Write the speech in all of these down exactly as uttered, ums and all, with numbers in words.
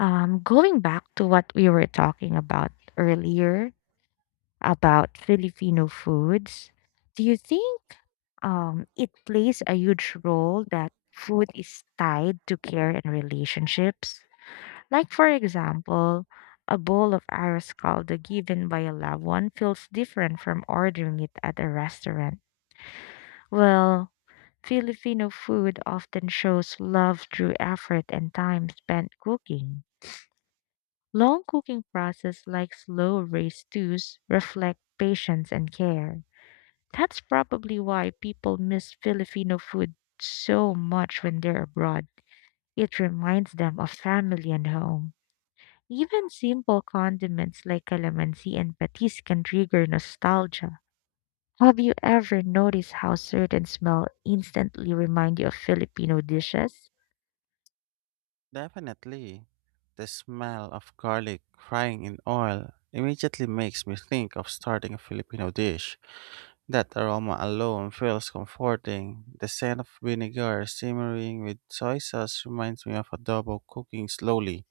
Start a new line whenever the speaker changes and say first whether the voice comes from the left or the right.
left: Um, going back to what we were talking about
right: When I learn
left: earlier about
right: about this new
left: Filipino
right: phonics,
left: foods,
right: do
left: do you think um, it plays a
right: you think um, it plays
left: huge
right: a huge
left: role
right: role that
left: that
right: helps
left: food is
right: out to
left: tied to care and
right: create
left: relationships?
right: relationships?
left: Like, for
right: Like, for example, a
left: example, a bowl of
right: dog asks
left: arroz caldo
right: how
left: given by a loved
right: the
left: one feels different from ordering it at a restaurant. Well, Filipino food often shows love through effort and time spent cooking. Long cooking process like slow raised stews reflect patience and care. That's probably why people miss Filipino food so much when they're abroad. It reminds them of family and home. Even simple condiments like calamansi and patis can trigger nostalgia. Have you ever noticed how certain smell instantly remind you of Filipino dishes?
right: kitten might. Definitely. The smell of garlic frying in oil immediately makes me think of starting a Filipino dish. That aroma alone feels comforting. The scent of vinegar simmering with soy sauce reminds me of adobo cooking slowly.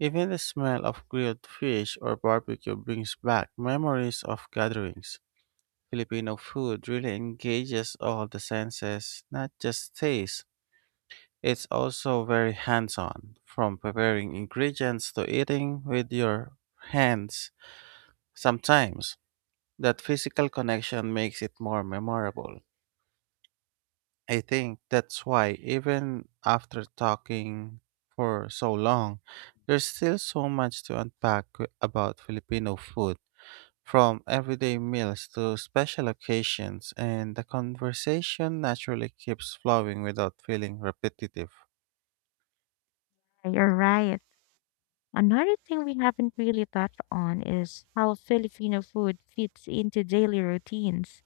right: Even the smell of grilled fish or barbecue brings back memories of gatherings. Filipino food really engages all the senses, not just taste. It's also very hands on, from preparing ingredients to eating with your hands. Sometimes, that physical connection makes it more memorable. I think that's why, even after talking for so long, there's still so much to unpack about Filipino food, from everyday meals to special occasions, and the conversation naturally keeps flowing without feeling repetitive.
left: You're right. Another thing we haven't really touched on is how Filipino food fits into daily routines,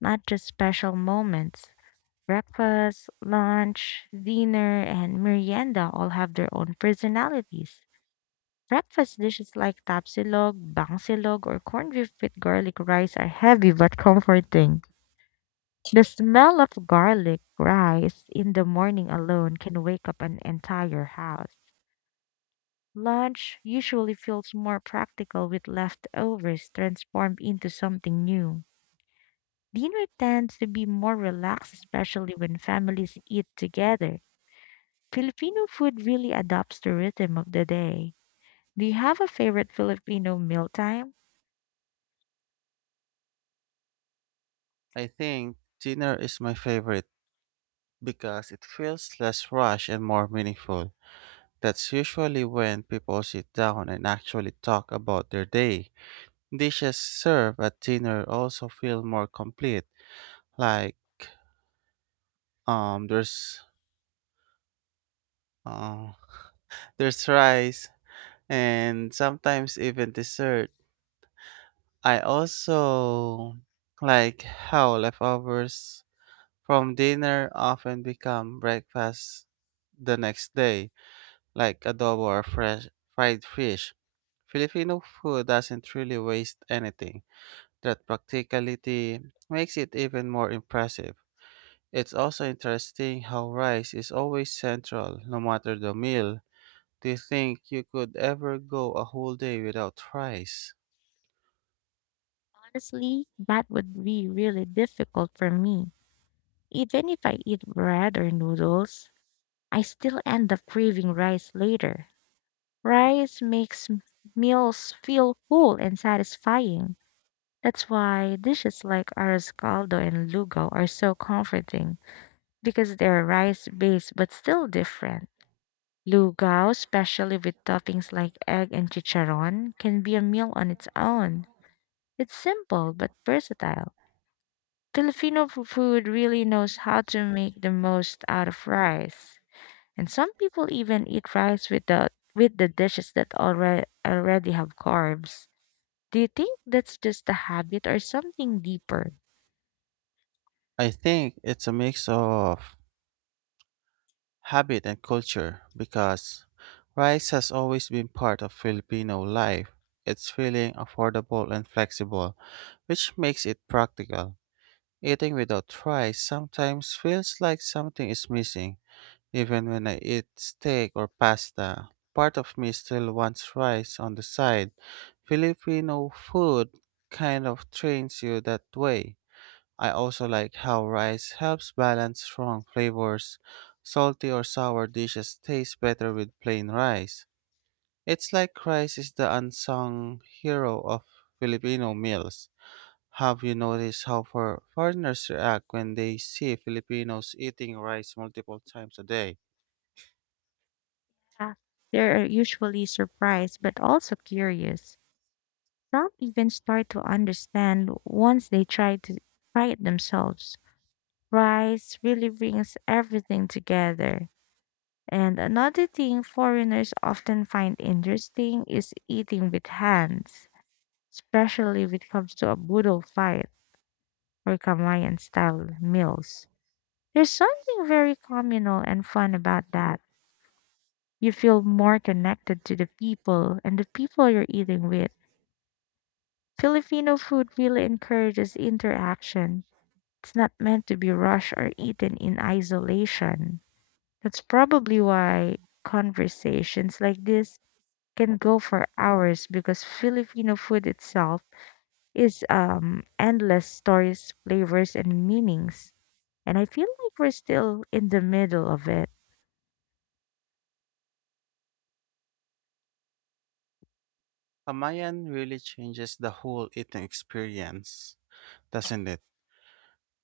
left: not just special moments. Breakfast, lunch, dinner, and merienda all have their own personalities. Breakfast dishes like tapsilog, bangsilog, or corned beef with garlic rice are heavy but comforting. The smell of garlic rice in the morning alone can wake up an entire house. Lunch usually feels more practical with leftovers transformed into something new. Dinner tends to be more relaxed, especially when families eat together. Filipino food really adapts the rhythm of the day. Do you have a favorite Filipino mealtime?
right: I think dinner is my favorite because it feels less rushed and more meaningful. That's usually when people sit down and actually talk about their day. Dishes served at dinner also feel more complete, like um, there's uh, there's rice and sometimes even dessert. I also like how leftovers from dinner often become breakfast the next day, like adobo or fresh fried fish. Filipino food doesn't really waste anything. That practicality makes it even more impressive. It's also interesting how rice is always central, no matter the meal. Do you think you could ever go a whole day without rice?
left: Honestly, that would be really difficult for me. Even if I eat bread or noodles, I still end up craving rice later. Rice makes m- Meals feel full and satisfying. That's why dishes like arroz caldo and lugaw are so comforting because they're rice-based but still different. Lugaw, especially with toppings like egg and chicharron, can be a meal on its own. It's simple but versatile. Filipino f- food really knows how to make the most out of rice. And some people even eat rice with the with the dishes that already already have carbs. Do you think that's just a habit or something deeper?
right: I think it's a mix of habit and culture because rice has always been part of Filipino life. It's filling, affordable, and flexible, which makes it practical. Eating without rice sometimes feels like something is missing. Even when I eat steak or pasta, part of me still wants rice on the side. Filipino food kind of trains you that way. I also like how rice helps balance strong flavors. Salty or sour dishes taste better with plain rice. It's like rice is the unsung hero of Filipino meals. Have you noticed how for foreigners react when they see Filipinos eating rice multiple times a day?
left: Ah, They're usually surprised but also curious. Some even start to understand once they try to try it themselves. Rice really brings everything together. And another thing foreigners often find interesting is eating with hands, especially when it comes to a boodle fight or Kamayan style meals. There's something very communal and fun about that. You feel more connected to the people and the people you're eating with. Filipino food really encourages interaction. It's not meant to be rushed or eaten in isolation. That's probably why conversations like this can go for hours because Filipino food itself is um endless stories, flavors and meanings. And I feel like we're still in the middle of it.
right: Kamayan really changes the whole eating experience, doesn't it?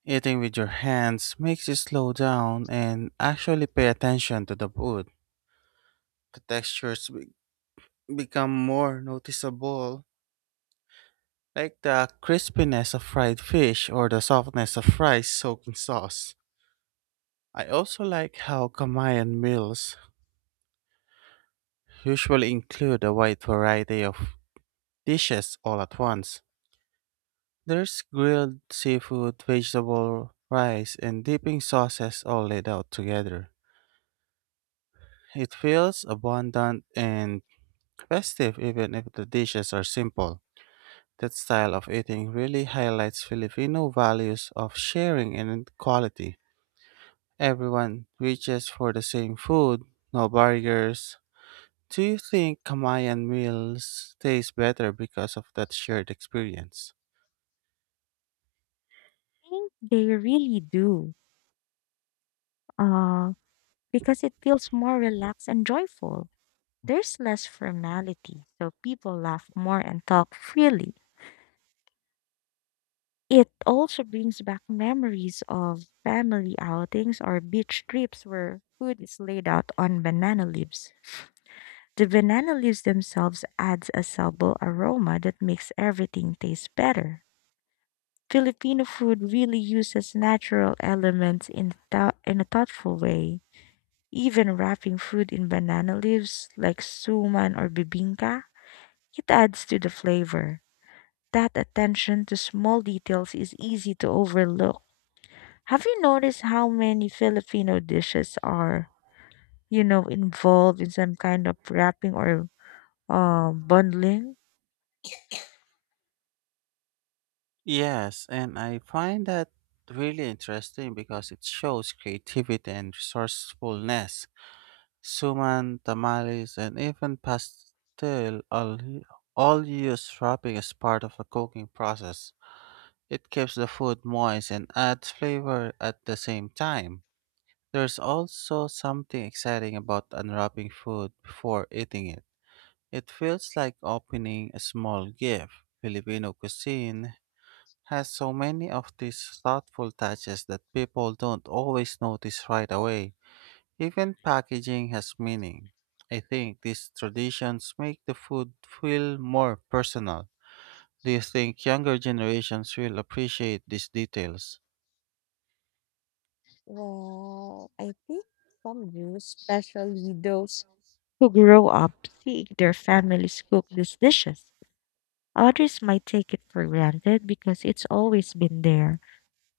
right: Eating with your hands makes you slow down and actually pay attention to the food. The textures become more noticeable, like the crispiness of fried fish or the softness of rice soaked in sauce. I also like how Kamayan meals usually include a wide variety of dishes all at once. There's grilled seafood, vegetable, rice, and dipping sauces all laid out together. It feels abundant and festive even if the dishes are simple. That style of eating really highlights Filipino values of sharing and quality. Everyone reaches for the same food, no barriers. Do you think Kamayan meals taste better because of that shared experience?
left: I think they really do. Uh because it feels more relaxed and joyful. There's less formality, so people laugh more and talk freely. It also brings back memories of family outings or beach trips where food is laid out on banana leaves. The banana leaves themselves adds a subtle aroma that makes everything taste better. Filipino food really uses natural elements in, thou- in a thoughtful way. Even wrapping food in banana leaves like suman or bibingka, it adds to the flavor. That attention to small details is easy to overlook. Have you noticed how many Filipino dishes are, you know, involved in some kind of wrapping or uh, bundling?
right: Yes, and I find that really interesting because it shows creativity and resourcefulness. Suman, tamales, and even pastel all, all use wrapping as part of the cooking process. It keeps the food moist and adds flavor at the same time. There's also something exciting about unwrapping food before eating it. It feels like opening a small gift. Filipino cuisine has so many of these thoughtful touches that people don't always notice right away. Even packaging has meaning. I think these traditions make the food feel more personal. Do you think younger generations will appreciate these details?
left: Well, I think some do, especially those who grow up seeing their families cook these dishes. Others might take it for granted because it's always been there.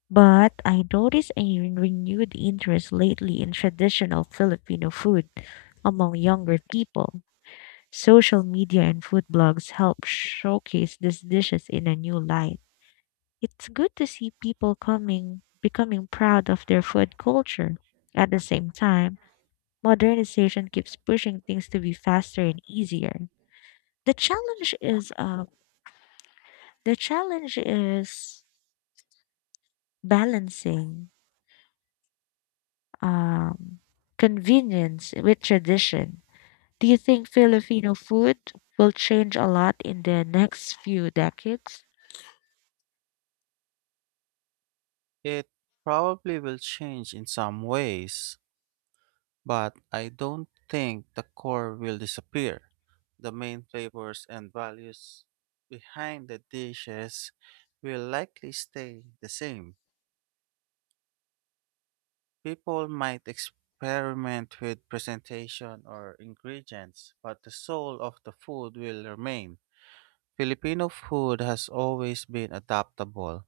left: But I noticed a renewed interest lately in traditional Filipino food among younger people. Social media and food blogs help showcase these dishes in a new light. It's good to see people coming becoming proud of their food culture. At the same time, modernization keeps pushing things to be faster and easier. The challenge is uh, the challenge is balancing um, convenience with tradition. Do you think Filipino food will change a lot in the next few decades?
right: It probably will change in some ways, but I don't think the core will disappear. The main flavors and values behind the dishes will likely stay the same. People might experiment with presentation or ingredients, but the soul of the food will remain. Filipino food has always been adaptable,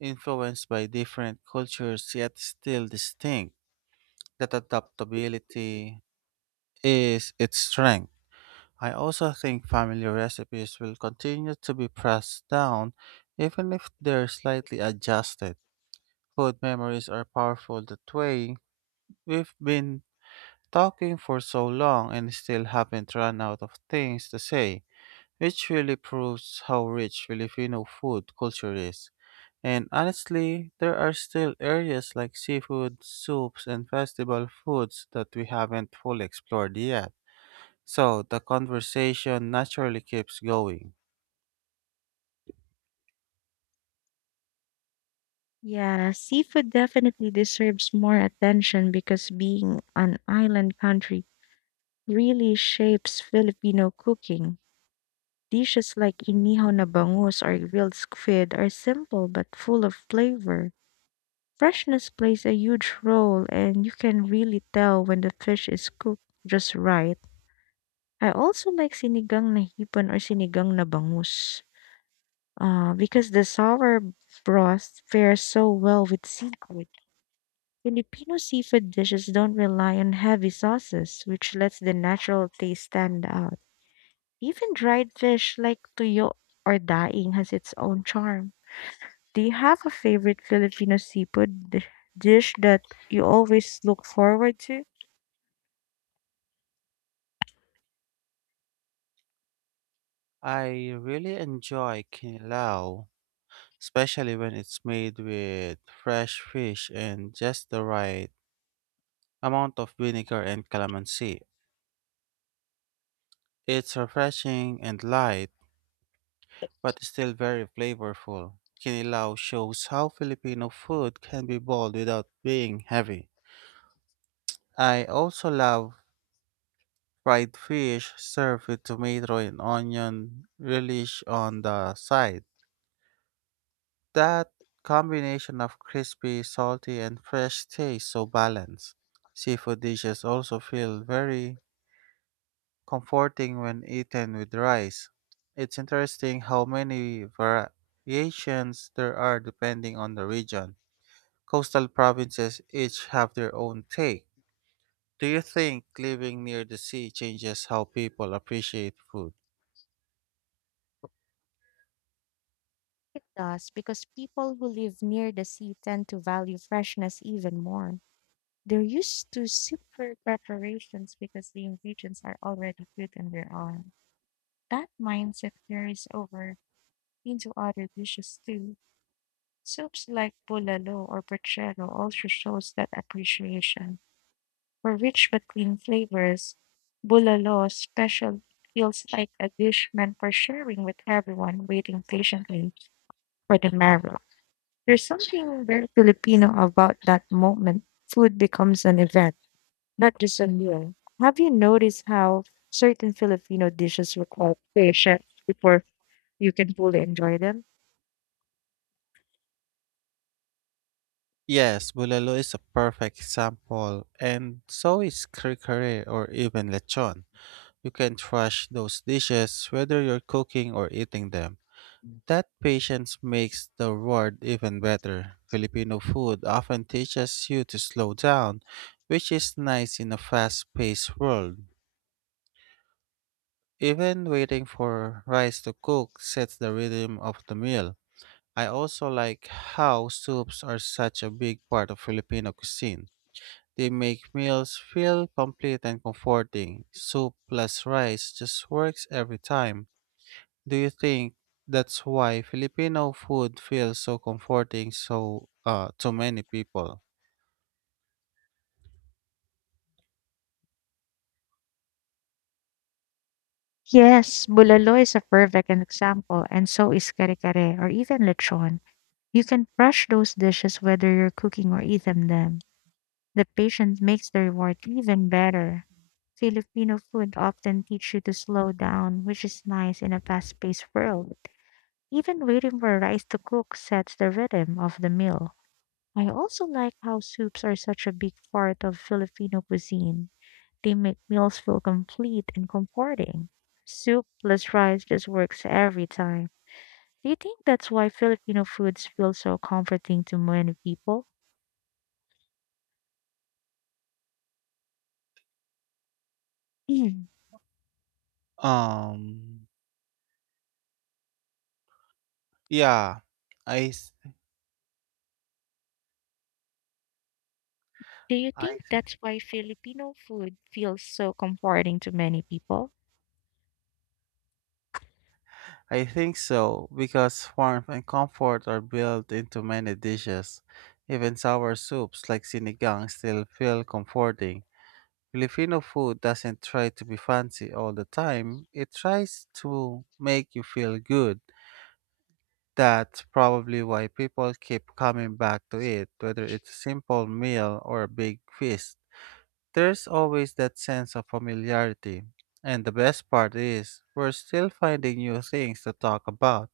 right: influenced by different cultures yet still distinct. That adaptability is its strength. I also think family recipes will continue to be passed down even if they're slightly adjusted. Food memories are powerful that way. We've been talking for so long and still haven't run out of things to say. It really proves how rich Filipino food culture is. And honestly, there are still areas like seafood, soups, and festival foods that we haven't fully explored yet. So the conversation naturally keeps going.
left: Yeah, seafood definitely deserves more attention because being an island country really shapes Filipino cooking. Dishes like inihaw na bangus or grilled squid are simple but full of flavor. Freshness plays a huge role, and you can really tell when the fish is cooked just right. I also like sinigang na hipon or sinigang na bangus, uh, because the sour broth fares so well with seafood. Filipino seafood dishes don't rely on heavy sauces, which lets the natural taste stand out. Even dried fish like tuyo or daing has its own charm. Do you have a favorite Filipino seafood di- dish that you always look forward to?
right: I really enjoy kinilaw, especially when it's made with fresh fish and just the right amount of vinegar and calamansi. It's refreshing and light but still very flavorful. Kinilaw shows how Filipino food can be bold without being heavy. I also love fried fish served with tomato and onion relish on the side. That combination of crispy, salty, and fresh taste so balanced. Seafood dishes also feel very comforting when eaten with rice. It's interesting how many variations there are depending on the region. Coastal provinces each have their own take. Do you think living near the sea changes how people appreciate food?
left: It does, because people who live near the sea tend to value freshness even more. They're used to simpler preparations because the ingredients are already good on their own. That mindset carries over into other dishes too. Soups like bulalo or puchero also shows that appreciation. For rich but clean flavors, bulalo special feels like a dish meant for sharing with everyone waiting patiently for the marrow. There's something very Filipino about that moment. Food becomes an event, not just a meal. Have you noticed how certain Filipino dishes require patience before you can fully enjoy them?
right: Yes, Bulalo is a perfect example, and so is Krikare or even lechon. You can trash those dishes whether you're cooking or eating them. That patience makes the reward even better. Filipino food often teaches you to slow down, which is nice in a fast paced world. Even waiting for rice to cook sets the rhythm of the meal. I also like how soups are such a big part of Filipino cuisine. They make meals feel complete and comforting. Soup plus rice just works every time. Do you think that's why Filipino food feels so comforting so uh to many people?
left: Yes, bulalo is a perfect example, and so is kare kare or even lechon. You can crush those dishes whether you're cooking or eating them. The patience makes the reward even better. Filipino food often teach you to slow down, which is nice in a fast-paced world. Even waiting for rice to cook sets the rhythm of the meal. I also like how soups are such a big part of Filipino cuisine. They make meals feel complete and comforting. Soup plus rice just works every time. Do you think that's why Filipino foods feel so comforting to many people? Mm.
right: Um yeah, I th-
left: Do you
right: I
left: think that's why Filipino food feels so comforting to many people?
right: I think so, because warmth and comfort are built into many dishes. Even sour soups like sinigang still feel comforting. Filipino food doesn't try to be fancy all the time, it tries to make you feel good. That's probably why people keep coming back to it, whether it's a simple meal or a big feast. There's always that sense of familiarity. And the best part is, we're still finding new things to talk about,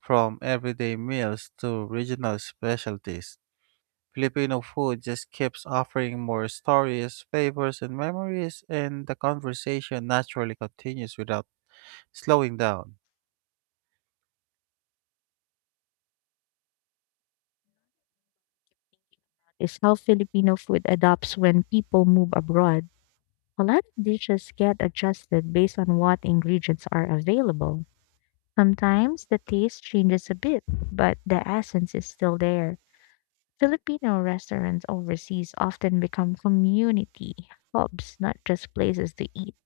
right: from everyday meals to regional specialties. Filipino food just keeps offering more stories, flavors, and memories, and the conversation naturally continues without slowing down.
left: Is how Filipino food adapts when people move abroad. A lot of dishes get adjusted based on what ingredients are available. Sometimes the taste changes a bit, but the essence is still there. Filipino restaurants overseas often become community hubs, not just places to eat.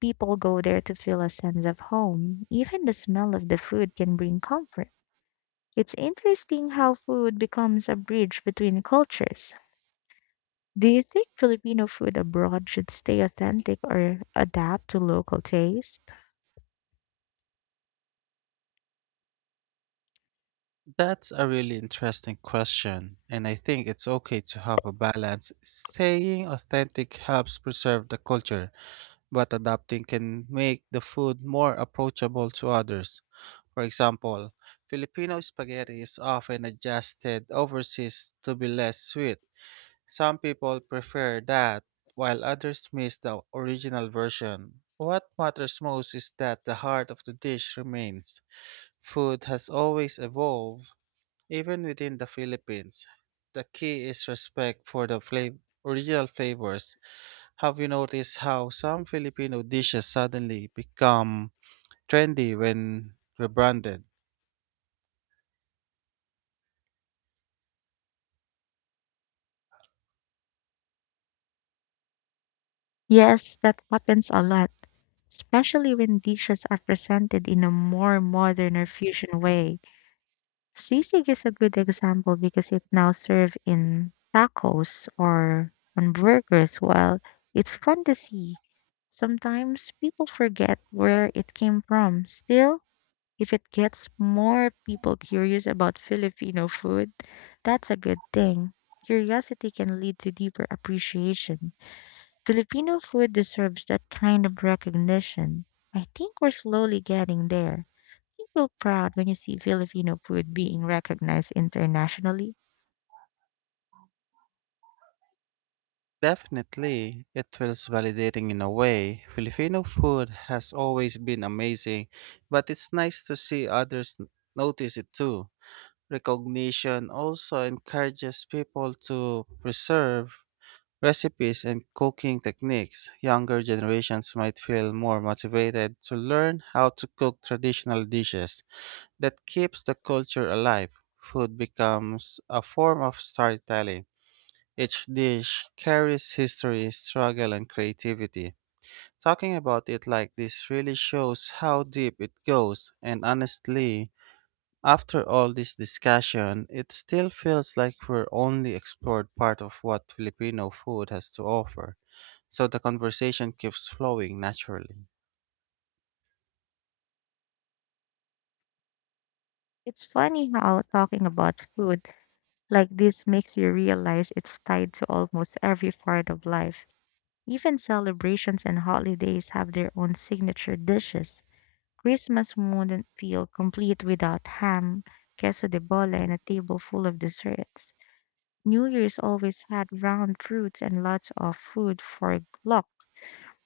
left: People go there to feel a sense of home. Even the smell of the food can bring comfort. It's interesting how food becomes a bridge between cultures. Do you think Filipino food abroad should stay authentic or adapt to local taste?
right: That's a really interesting question, and I think it's okay to have a balance. Staying authentic helps preserve the culture, but adapting can make the food more approachable to others. For example, Filipino spaghetti is often adjusted overseas to be less sweet. Some people prefer that, while others miss the original version. What matters most is that the heart of the dish remains. Food has always evolved, even within the Philippines. The key is respect for the flav- original flavors. Have you noticed how some Filipino dishes suddenly become trendy when rebranded?
left: Yes, that happens a lot, especially when dishes are presented in a more modern or fusion way. Sisig is a good example because it now served in tacos or on burgers. Well, it's fun to see. Sometimes people forget where it came from. Still, if it gets more people curious about Filipino food, that's a good thing. Curiosity can lead to deeper appreciation. Filipino food deserves that kind of recognition. I think we're slowly getting there. You feel proud when you see Filipino food being recognized internationally.
right: Definitely, it feels validating in a way. Filipino food has always been amazing, but it's nice to see others n- notice it too. Recognition also encourages people to preserve recipes and cooking techniques. Younger generations might feel more motivated to learn how to cook traditional dishes. That keeps the culture alive. Food becomes a form of storytelling. Each dish carries history, struggle, and creativity. Talking about it like this really shows how deep it goes, and honestly, after all this discussion, it still feels like we're only explored part of what Filipino food has to offer. So the conversation keeps flowing naturally.
left: It's funny how talking about food like this makes you realize it's tied to almost every part of life. Even celebrations and holidays have their own signature dishes. Christmas wouldn't feel complete without ham, queso de bola, and a table full of desserts. New Year's always had round fruits and lots of food for luck.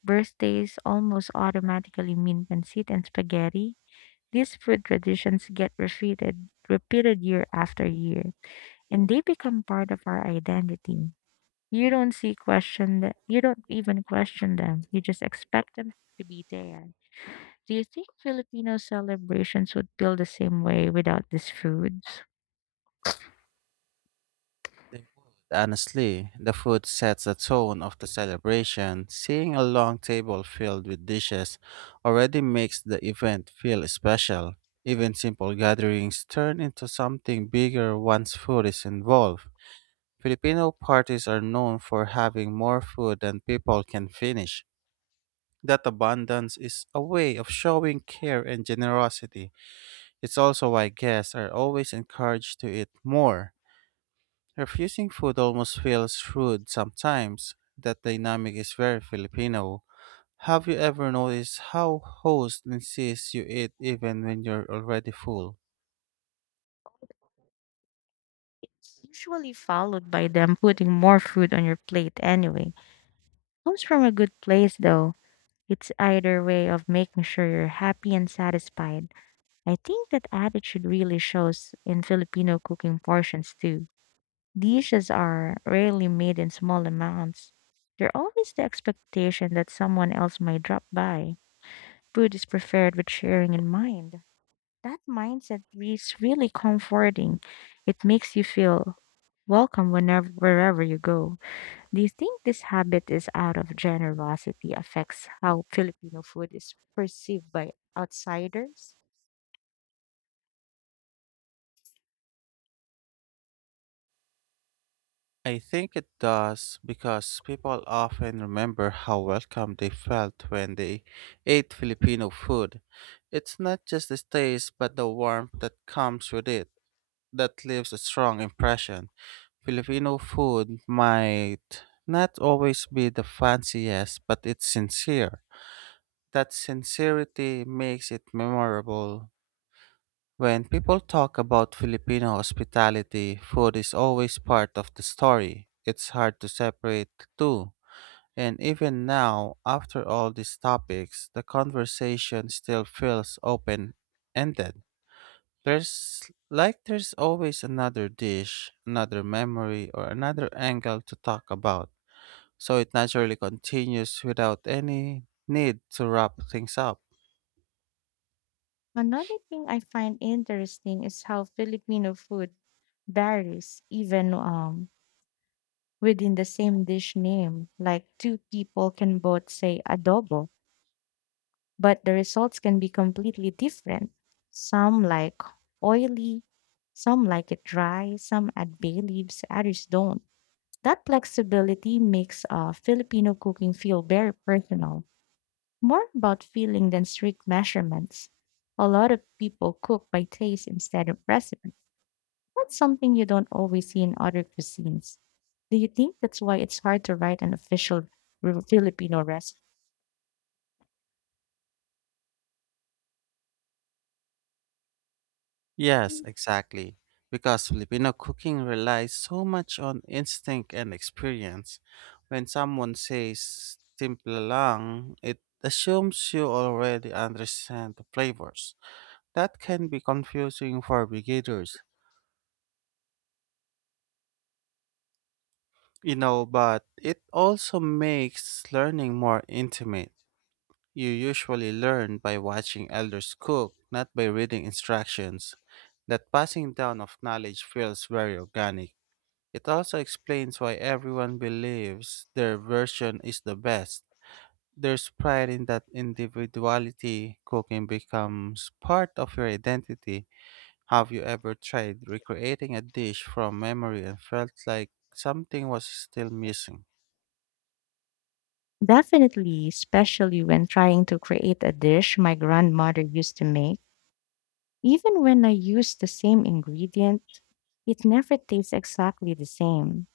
left: Birthdays almost automatically mean pancit and spaghetti. These food traditions get repeated, repeated year after year, and they become part of our identity. You don't see question that you don't even question them. You just expect them to be there. Do you think Filipino celebrations would feel the same way without these foods?
right: They would. Honestly, the food sets the tone of the celebration. Seeing a long table filled with dishes already makes the event feel special. Even simple gatherings turn into something bigger once food is involved. Filipino parties are known for having more food than people can finish. That abundance is a way of showing care and generosity. It's also why guests are always encouraged to eat more. Refusing food almost feels rude sometimes. That dynamic is very Filipino. Have you ever noticed how host insists you eat even when you're already full?
left: Usually followed by them putting more food on your plate anyway. Comes from a good place though. It's either way of making sure you're happy and satisfied. I think that attitude really shows in Filipino cooking portions too. Dishes are rarely made in small amounts. There's always the expectation that someone else might drop by. Food is prepared with sharing in mind. That mindset is really comforting. It makes you feel welcome whenever wherever you go. Do you think this habit is out of generosity affects how Filipino food is perceived by outsiders?
right: I think it does because people often remember how welcome they felt when they ate Filipino food. It's not just the taste but the warmth that comes with it. That leaves a strong impression. Filipino food might not always be the fanciest, but it's sincere. That sincerity makes it memorable. When people talk about Filipino hospitality, food is always part of the story. It's hard to separate the two. And even now, after all these topics, the conversation still feels open ended. There's like there's always another dish, another memory, or another angle to talk about. So it naturally continues without any need to wrap things up.
left: Another thing I find interesting is how Filipino food varies even um within the same dish name. Like two people can both say adobo, but the results can be completely different. Some like oily, some like it dry, some add bay leaves, others don't. That flexibility makes uh, Filipino cooking feel very personal, more about feeling than strict measurements. A lot of people cook by taste instead of recipes. That's something you don't always see in other cuisines. Do you think that's why it's hard to write an official re- Filipino recipe?
right: Yes, exactly. Because Filipino cooking relies so much on instinct and experience. When someone says "timpla lang," it assumes you already understand the flavors. That can be confusing for beginners, you know, but it also makes learning more intimate. You usually learn by watching elders cook, not by reading instructions. That passing down of knowledge feels very organic. It also explains why everyone believes their version is the best. There's pride in that individuality. Cooking becomes part of your identity. Have you ever tried recreating a dish from memory and felt like something was still missing?
left: Definitely, especially when trying to create a dish my grandmother used to make. Even when I use the same ingredient, it never tastes exactly the same.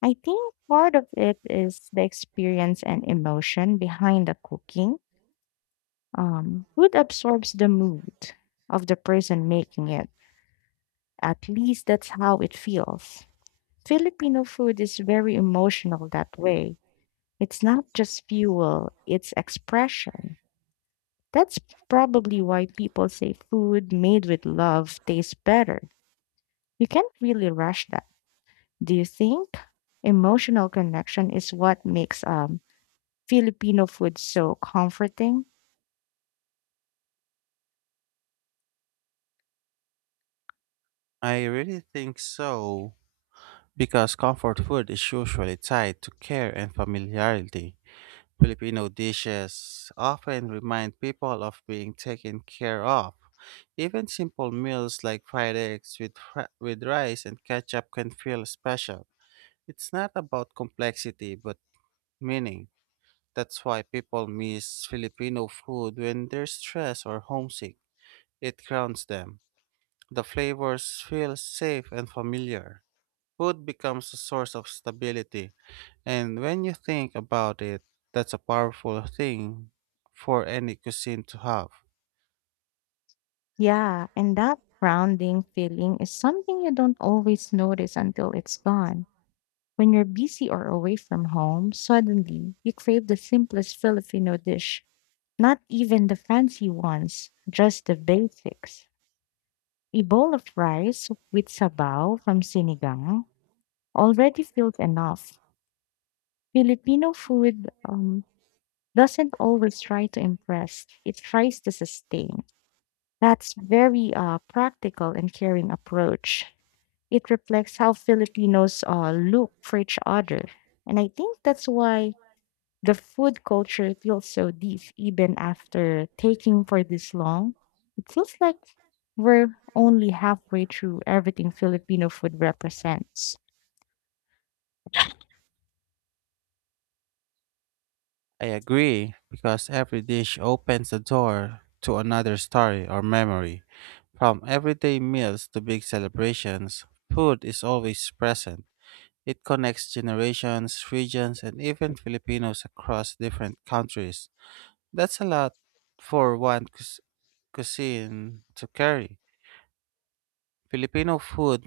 left: I think part of it is the experience and emotion behind the cooking. Um, food absorbs the mood of the person making it. At least that's how it feels. Filipino food is very emotional that way. It's not just fuel, it's expression. That's probably why people say food made with love tastes better. You can't really rush that. Do you think emotional connection is what makes um Filipino food so comforting?
right: I really think so, because comfort food is usually tied to care and familiarity. Filipino dishes often remind people of being taken care of. Even simple meals like fried eggs with, fri- with rice and ketchup can feel special. It's not about complexity, but meaning. That's why people miss Filipino food when they're stressed or homesick. It grounds them. The flavors feel safe and familiar. Food becomes a source of stability, and when you think about it, that's a powerful thing for any cuisine to have.
left: Yeah, and that grounding feeling is something you don't always notice until it's gone. When you're busy or away from home, suddenly you crave the simplest Filipino dish. Not even the fancy ones, just the basics. A bowl of rice with sabaw from sinigang already feels enough. Filipino food um, doesn't always try to impress, it tries to sustain. That's very uh, practical and caring approach. It reflects how Filipinos uh, look for each other. And I think that's why the food culture feels so deep, even after taking for this long. It feels like we're only halfway through everything Filipino food represents.
right: I agree, because every dish opens the door to another story or memory. From everyday meals to big celebrations, food is always present. It connects generations, regions, and even Filipinos across different countries. That's a lot for one cus- cuisine to carry. Filipino food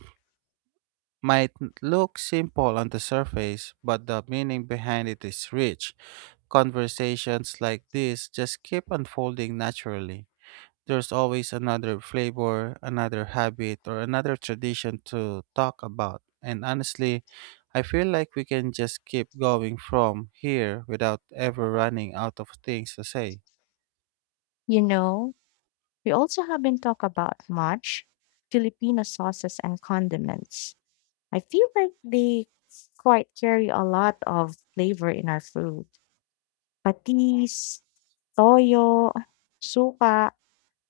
right: might n- look simple on the surface, but the meaning behind it is rich. Conversations like this just keep unfolding naturally. There's always another flavor, another habit, or another tradition to talk about. And honestly, I feel like we can just keep going from here without ever running out of things to say.
left: You know, we also haven't talked about much Filipino sauces and condiments. I feel like they quite carry a lot of flavor in our food. Patis, toyo, suka,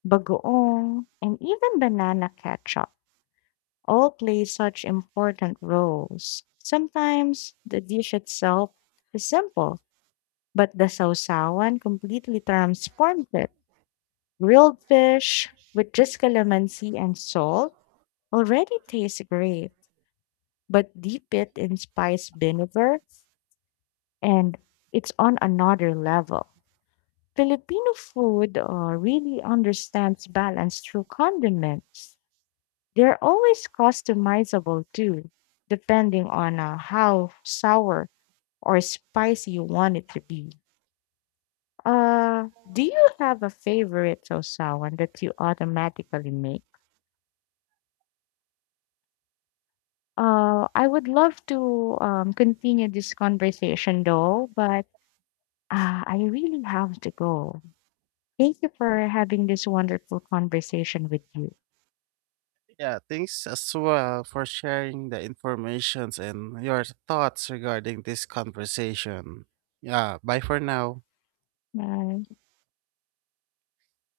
left: bagoong, and even banana ketchup all play such important roles. Sometimes the dish itself is simple, but the sausawan completely transforms it. Grilled fish with just calamansi and salt already tastes great, but dip it in spiced vinegar and it's on another level. Filipino food uh, really understands balance through condiments. They're always customizable too, depending on uh, how sour or spicy you want it to be. Uh, do you have a favorite sosawan that you automatically make? Uh, I would love to um, continue this conversation though, but uh, I really have to go. Thank you for having this wonderful conversation with you.
right: Yeah, thanks as well for sharing the informations and your thoughts regarding this conversation. Yeah, bye for now.
left: Bye.